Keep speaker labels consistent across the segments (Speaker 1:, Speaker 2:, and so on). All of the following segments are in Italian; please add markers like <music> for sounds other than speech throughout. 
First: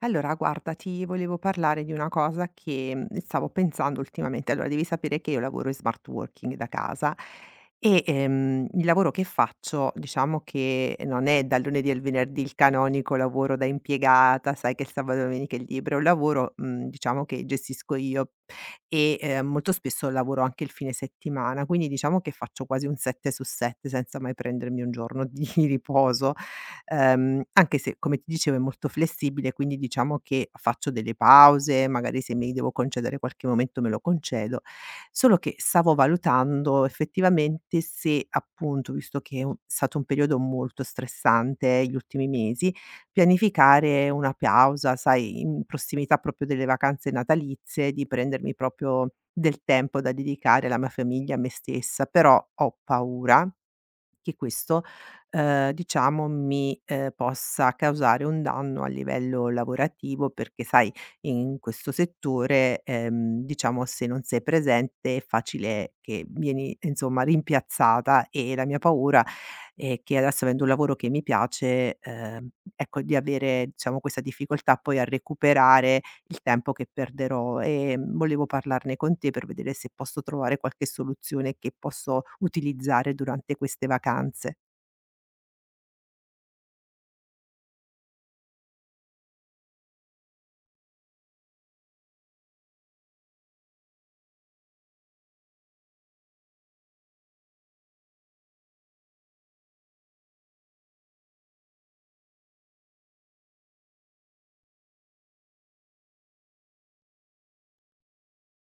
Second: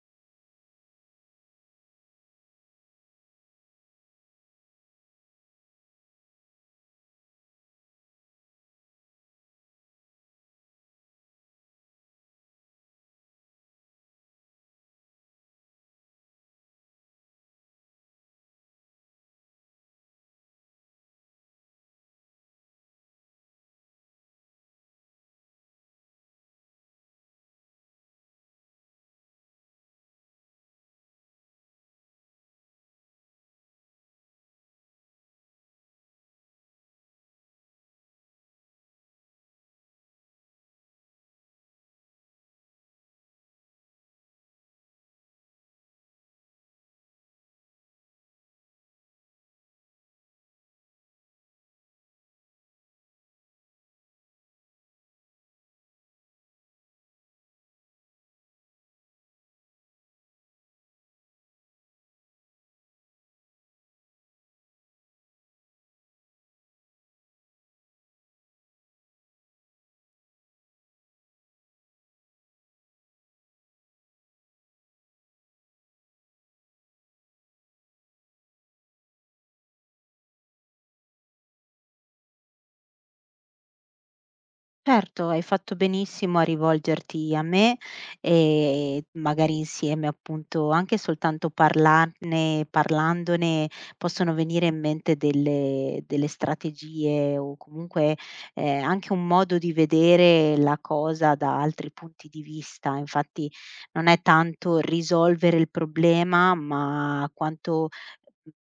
Speaker 1: Allora, guarda, ti volevo parlare di una cosa che stavo pensando ultimamente. Allora, devi sapere che io lavoro in smart working da casa e il lavoro che faccio, diciamo che non è dal lunedì al venerdì il canonico lavoro da impiegata, sai che il sabato e la domenica è libero, è un lavoro, diciamo che gestisco io e molto spesso lavoro anche il fine settimana, quindi diciamo che faccio quasi un 7 su 7 senza mai prendermi un giorno di <laughs> riposo. Anche se come ti dicevo è molto flessibile, quindi diciamo che faccio delle pause, magari se mi devo concedere qualche momento me lo concedo. Solo che stavo valutando effettivamente se appunto, visto che è stato un periodo molto stressante gli ultimi mesi, pianificare una pausa, sai, in prossimità proprio delle vacanze natalizie, di prendermi proprio del tempo da dedicare alla mia famiglia, a me stessa. Però ho paura che questo, diciamo possa causare un danno a livello lavorativo, perché sai in questo settore, diciamo se non sei presente è facile che vieni insomma rimpiazzata. E la mia paura è che adesso, avendo un lavoro che mi piace, ecco, di avere diciamo questa difficoltà poi a recuperare il tempo che perderò. E volevo parlarne con te per vedere se posso trovare qualche soluzione che posso utilizzare durante queste vacanze.
Speaker 2: Certo, hai fatto benissimo a rivolgerti a me e magari insieme appunto anche soltanto parlarne parlandone possono venire in mente delle strategie o comunque, anche un modo di vedere la cosa da altri punti di vista. Infatti non è tanto risolvere il problema, ma quanto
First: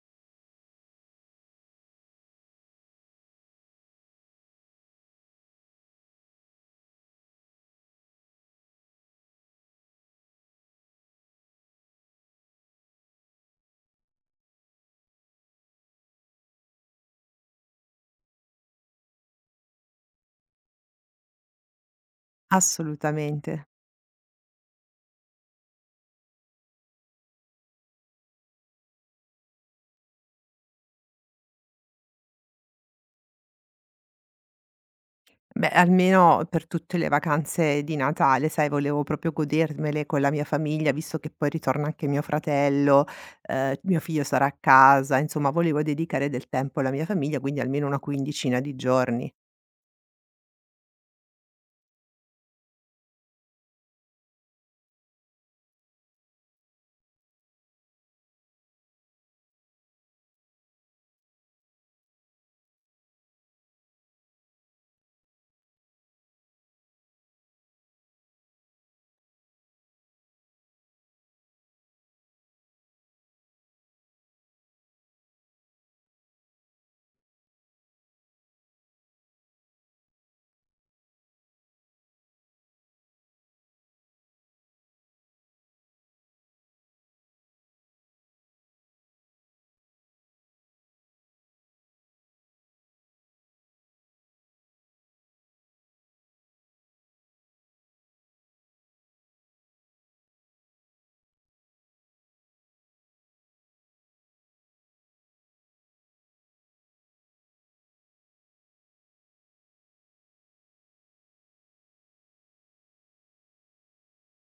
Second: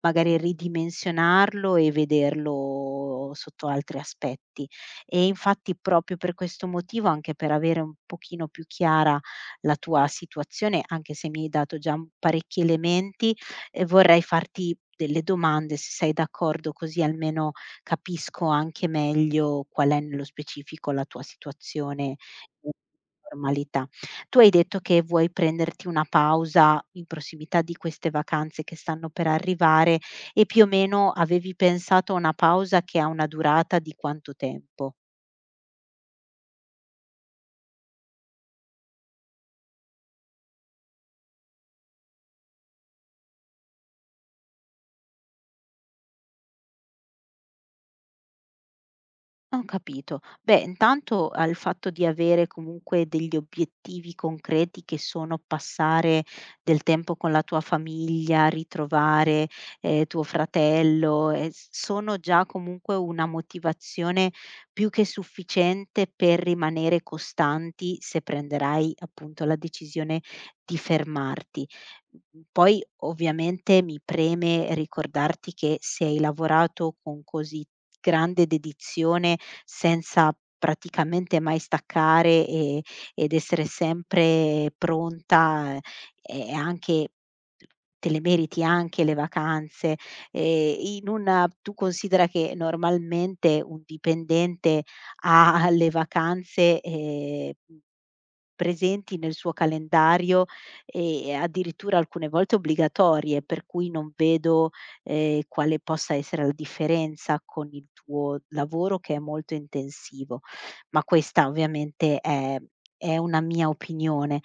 Speaker 2: magari ridimensionarlo e vederlo sotto altri aspetti. E infatti proprio per questo motivo, anche per avere un pochino più chiara la tua situazione, anche se mi hai dato già parecchi elementi, vorrei farti delle domande, se sei d'accordo, così almeno capisco anche meglio qual è nello specifico la tua situazione. eh,
Speaker 1: Assolutamente.
Speaker 2: Normalità. Tu hai detto che vuoi prenderti una pausa in prossimità di queste vacanze che stanno per arrivare e più o meno avevi pensato a una pausa che ha una durata di quanto tempo?
Speaker 1: Beh, almeno per tutte le vacanze di Natale, sai, volevo proprio godermele con la mia famiglia, visto che poi ritorna anche mio fratello, mio figlio sarà a casa, insomma, volevo dedicare del tempo alla mia famiglia, quindi almeno una quindicina di giorni.
Speaker 2: Ho capito. Beh, intanto al fatto di avere comunque degli obiettivi concreti che sono passare del tempo con la tua famiglia, ritrovare tuo fratello, sono già comunque una motivazione più che sufficiente per rimanere costanti se prenderai appunto la decisione di fermarti. Mhmm, poi ovviamente mi preme ricordarti che se hai lavorato con così grande dedizione, senza praticamente mai staccare ed essere sempre pronta, è anche te le meriti anche le vacanze. In una tu considera che normalmente un dipendente ha le vacanze, presenti nel suo calendario e addirittura alcune volte obbligatorie, per cui non vedo, quale possa essere la differenza con il tuo lavoro che è molto intensivo. Ma questa ovviamente è una mia opinione.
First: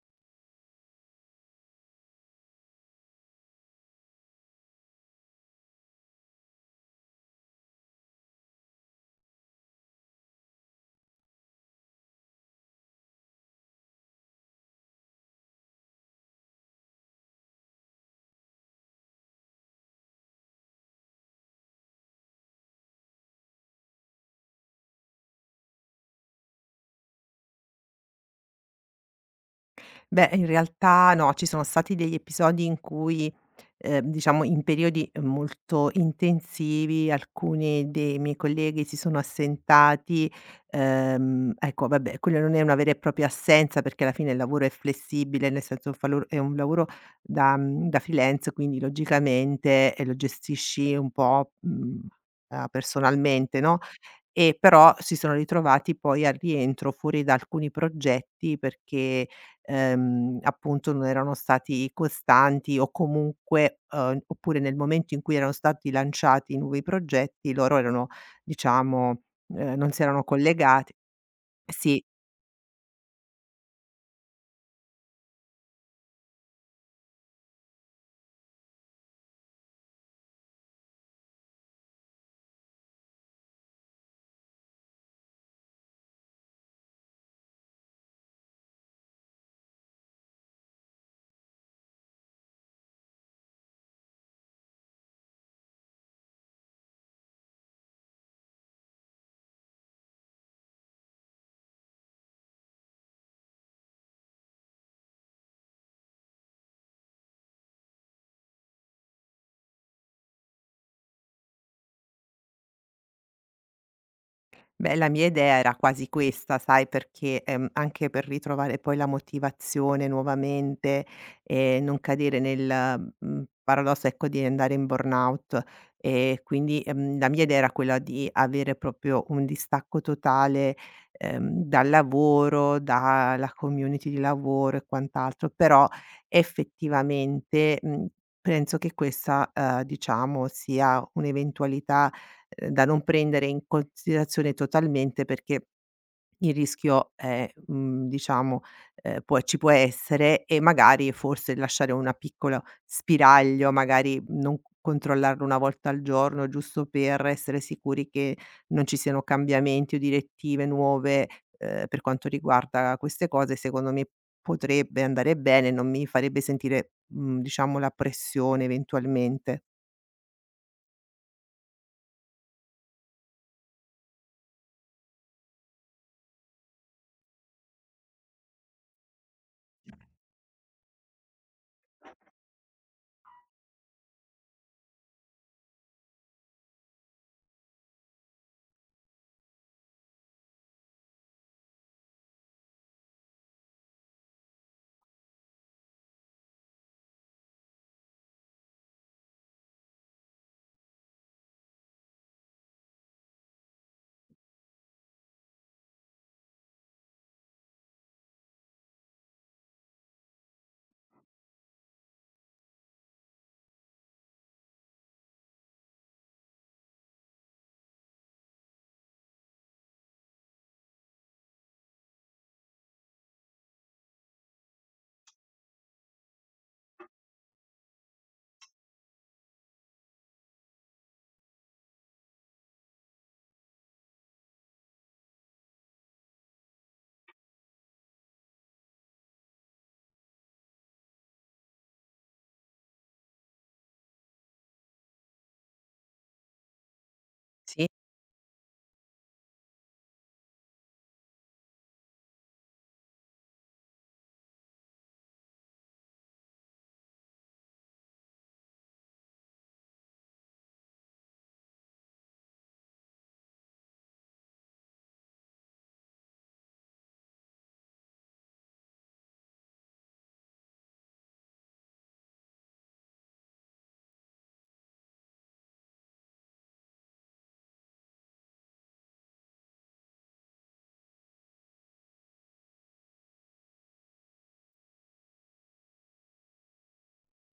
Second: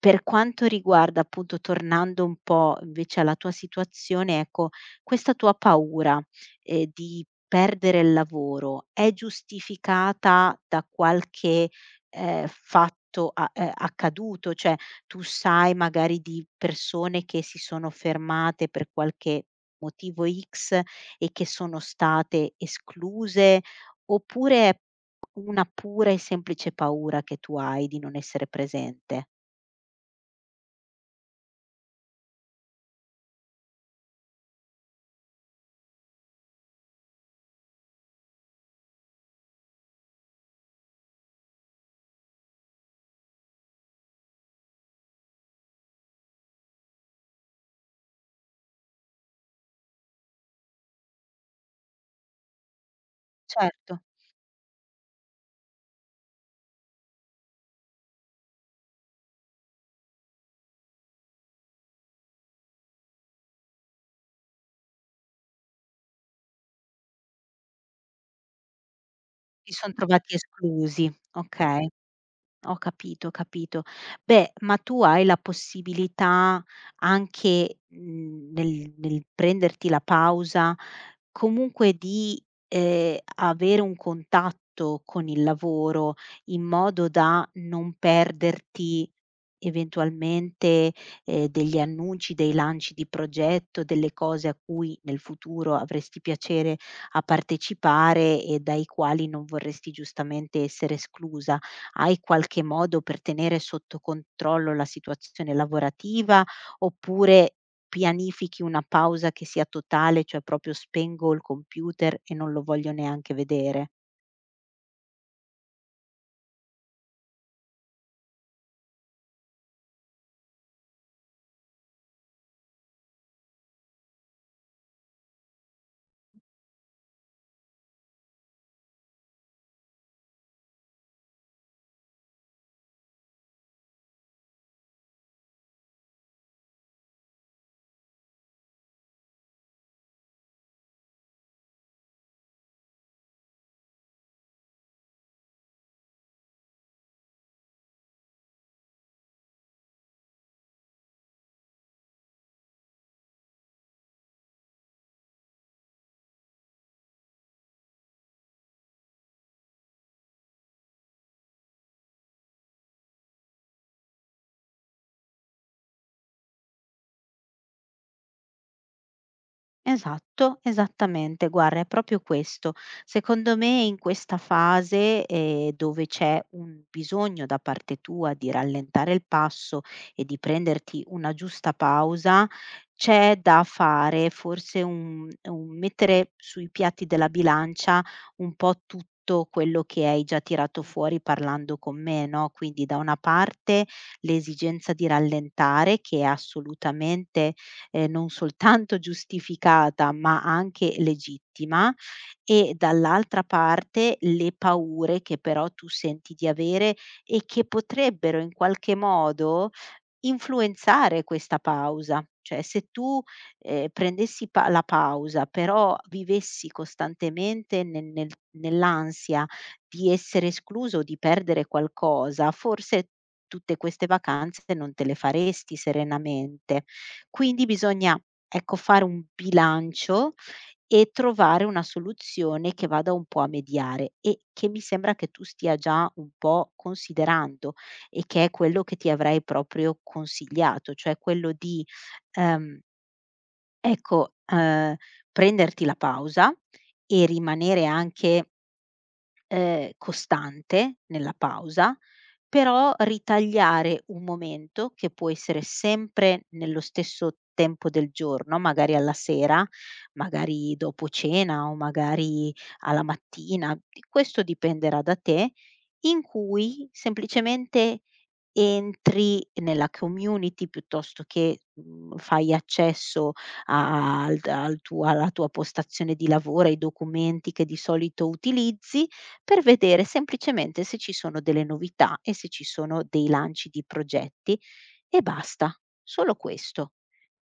Speaker 2: Per quanto riguarda appunto, tornando un po' invece alla tua situazione, ecco, questa tua paura, di perdere il lavoro è giustificata da qualche, fatto a accaduto? Cioè, tu sai magari di persone che si sono fermate per qualche motivo X e che sono state escluse, oppure è una pura e semplice paura che tu hai di non essere presente?
Speaker 1: Beh, in realtà no, ci sono stati degli episodi in cui, diciamo in periodi molto intensivi, alcuni dei miei colleghi si sono assentati. Ecco, vabbè, quella non è una vera e propria assenza perché alla fine il lavoro è flessibile, nel senso fa lo è un lavoro da da freelance, quindi logicamente, lo gestisci un po', personalmente, no.
Speaker 2: Certo,
Speaker 1: E però si sono ritrovati poi al rientro fuori da alcuni progetti perché, appunto, non erano stati costanti. O comunque oppure, nel momento in cui erano stati lanciati i nuovi progetti, loro erano diciamo,
Speaker 2: si
Speaker 1: non
Speaker 2: son
Speaker 1: si erano
Speaker 2: trovati
Speaker 1: collegati.
Speaker 2: esclusi, okay.
Speaker 1: Sì.
Speaker 2: Ho capito, ho capito. Beh, ma tu hai la possibilità anche, mhmm, nel prenderti la pausa, comunque di, avere un contatto con il lavoro, in modo da non perderti eventualmente, degli annunci, dei lanci di progetto, delle cose a cui nel futuro avresti piacere a partecipare e dai quali non vorresti giustamente essere esclusa, hai qualche modo per tenere sotto controllo la situazione lavorativa, oppure pianifichi una pausa che sia totale, cioè proprio spengo il computer e non lo voglio neanche vedere?
Speaker 1: Beh, la mia idea era quasi questa, sai, perché, anche per ritrovare poi la motivazione nuovamente e non cadere nel, paradosso, ecco, di andare in burnout. E quindi, la mia idea era quella di avere proprio un distacco totale, dal lavoro, dalla community di lavoro e quant'altro. Però effettivamente, penso che questa, diciamo, sia un'eventualità da non prendere in considerazione totalmente, perché il rischio è, diciamo, può ci può essere. E magari, forse, lasciare una piccola spiraglio, magari non c controllarlo, una volta al giorno, giusto per essere sicuri che non ci siano cambiamenti o direttive nuove, per quanto riguarda queste cose, secondo me potrebbe andare bene, non mi farebbe sentire, diciamo, la pressione eventualmente.
Speaker 2: Esatto, esattamente. Guarda, è proprio questo. Secondo me in questa fase, dove c'è un bisogno da parte tua di rallentare il passo e di prenderti una giusta pausa, c'è da fare forse un mettere sui piatti della bilancia un po' tutto quello che hai già tirato fuori parlando con me, no, quindi da una parte l'esigenza di rallentare che è assolutamente non soltanto giustificata, ma anche legittima, e dall'altra parte le paure che però tu senti di avere e che potrebbero in qualche modo influenzare questa pausa, cioè se tu, prendessi pa la pausa, però vivessi costantemente ne nell'ansia di essere escluso o di perdere qualcosa, forse tutte queste vacanze non te le faresti serenamente. Quindi bisogna, ecco, fare un bilancio e trovare una soluzione che vada un po' a mediare e che mi sembra che tu stia già un po' considerando e che è quello che ti avrei proprio consigliato, cioè quello di, ehm, ecco, ehm, prenderti la pausa e rimanere anche costante nella pausa, però ritagliare un momento, che può essere sempre nello stesso tempo del giorno, magari alla sera, magari dopo cena o magari alla mattina, di questo dipenderà da te, in cui semplicemente entri nella community piuttosto che, mhmm, fai accesso a al al tuo alla tua postazione di lavoro, ai documenti che di solito utilizzi per vedere semplicemente se ci sono delle novità e se ci sono dei lanci di progetti e basta. Solo questo.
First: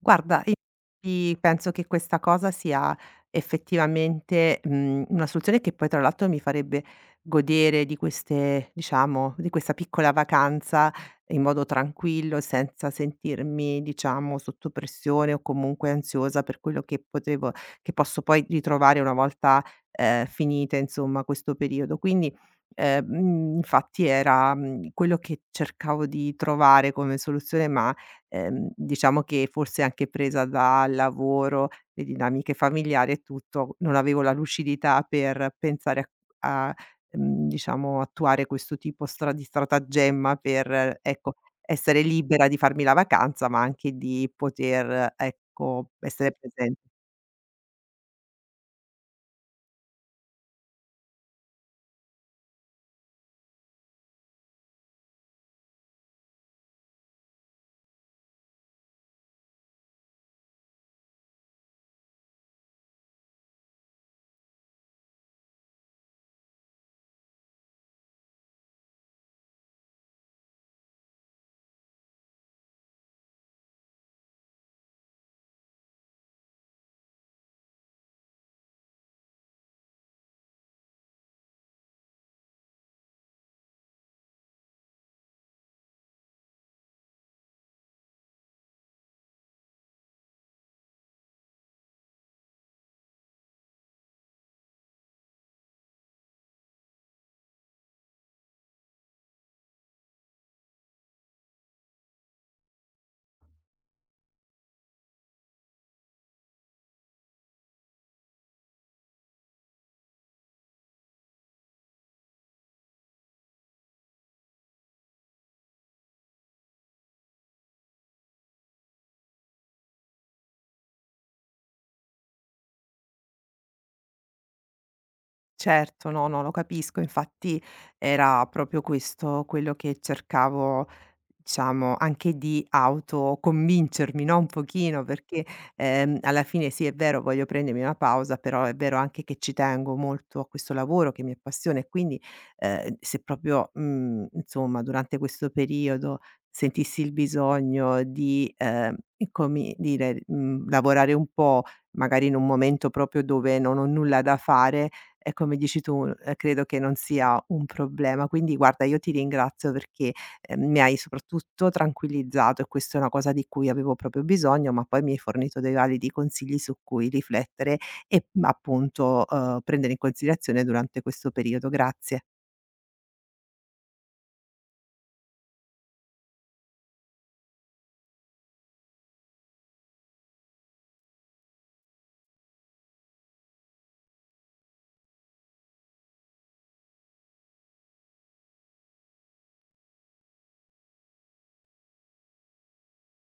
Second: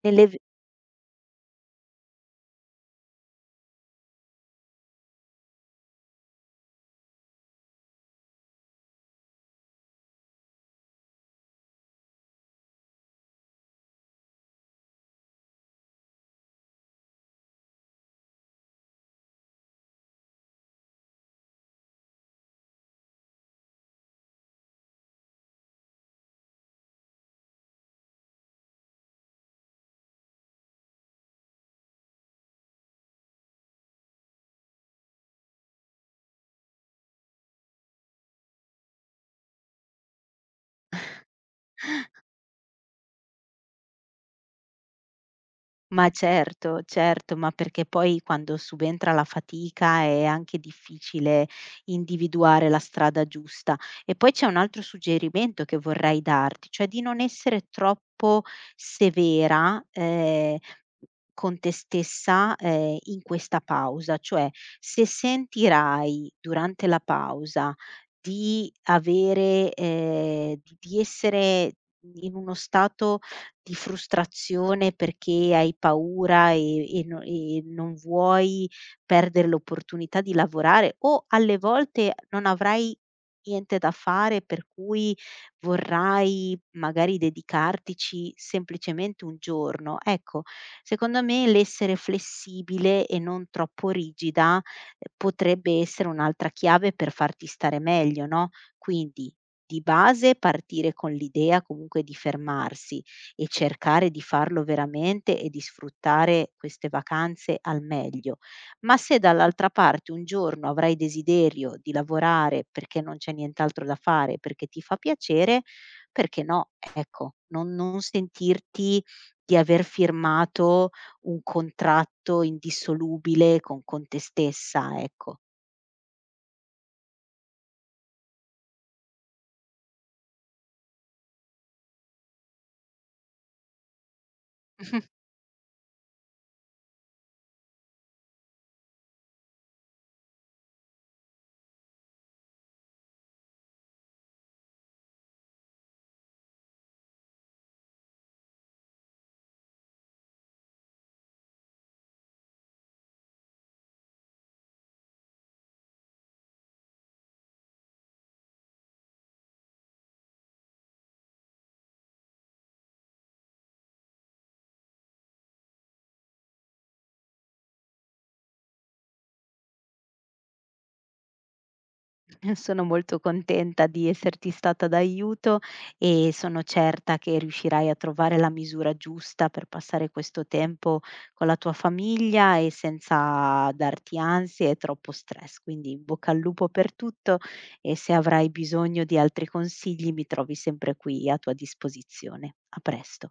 Speaker 2: Nelle v
Speaker 1: io ti penso che questa cosa sia effettivamente, una soluzione che poi tra l'altro mi farebbe godere di queste, diciamo, di questa piccola vacanza in modo tranquillo, senza sentirmi, diciamo, sotto pressione o comunque ansiosa per quello che potevo che posso poi ritrovare una volta, finita insomma questo periodo. Quindi, infatti era, quello che cercavo di trovare come soluzione. Ma diciamo che forse anche presa dal lavoro, le dinamiche familiari e tutto, non avevo la lucidità per pensare a diciamo attuare questo tipo stra di stratagemma per, ecco, essere libera di farmi la vacanza, ma anche di poter, ecco,
Speaker 2: Ma
Speaker 1: essere presen.
Speaker 2: certo, certo, ma perché poi quando subentra la fatica è anche difficile individuare la strada giusta. E poi c'è un altro suggerimento che vorrei darti, cioè di non essere troppo severa, con te stessa, in questa pausa. Cioè, se sentirai durante la pausa di avere di essere in uno stato di frustrazione perché hai paura e non vuoi perdere l'opportunità di lavorare o alle volte non avrai niente da fare, per cui vorrai magari dedicartici semplicemente un giorno. Ecco, secondo me l'essere flessibile e non troppo rigida, potrebbe essere un'altra chiave per farti stare meglio, no, quindi di base partire con l'idea comunque di fermarsi, e cercare di farlo veramente e di sfruttare queste vacanze al meglio. Ma se dall'altra parte un giorno avrai desiderio di lavorare perché non c'è nient'altro da fare, perché ti fa piacere, perché no? Ecco, non sentirti di aver firmato un contratto indissolubile con te stessa, ecco.
Speaker 1: Certo, no, no, lo capisco. Infatti era proprio questo quello che cercavo. Diciamo anche di autoconvincermi, no, un pochino, perché, alla fine sì, è vero, voglio prendermi una pausa, però è vero anche che ci tengo molto a questo lavoro che mi appassiona. E quindi, se proprio, insomma, durante questo periodo sentissi il bisogno di, come dire, lavorare un po', magari in un momento proprio dove non ho nulla da fare, e come dici tu, credo che non sia un problema. Quindi guarda, io ti ringrazio, perché mi hai soprattutto tranquillizzato e questa è una cosa di cui avevo proprio bisogno, ma poi mi hai fornito dei validi consigli su cui riflettere e, appunto, prendere in considerazione durante questo periodo. Grazie.
Speaker 2: <laughs> Sono molto contenta di esserti stata d'aiuto e sono certa che riuscirai a trovare la misura giusta per passare questo tempo con la tua famiglia e senza darti ansie e troppo stress. Quindi in bocca al lupo per tutto e se avrai bisogno di altri consigli mi trovi sempre qui a tua disposizione. A presto.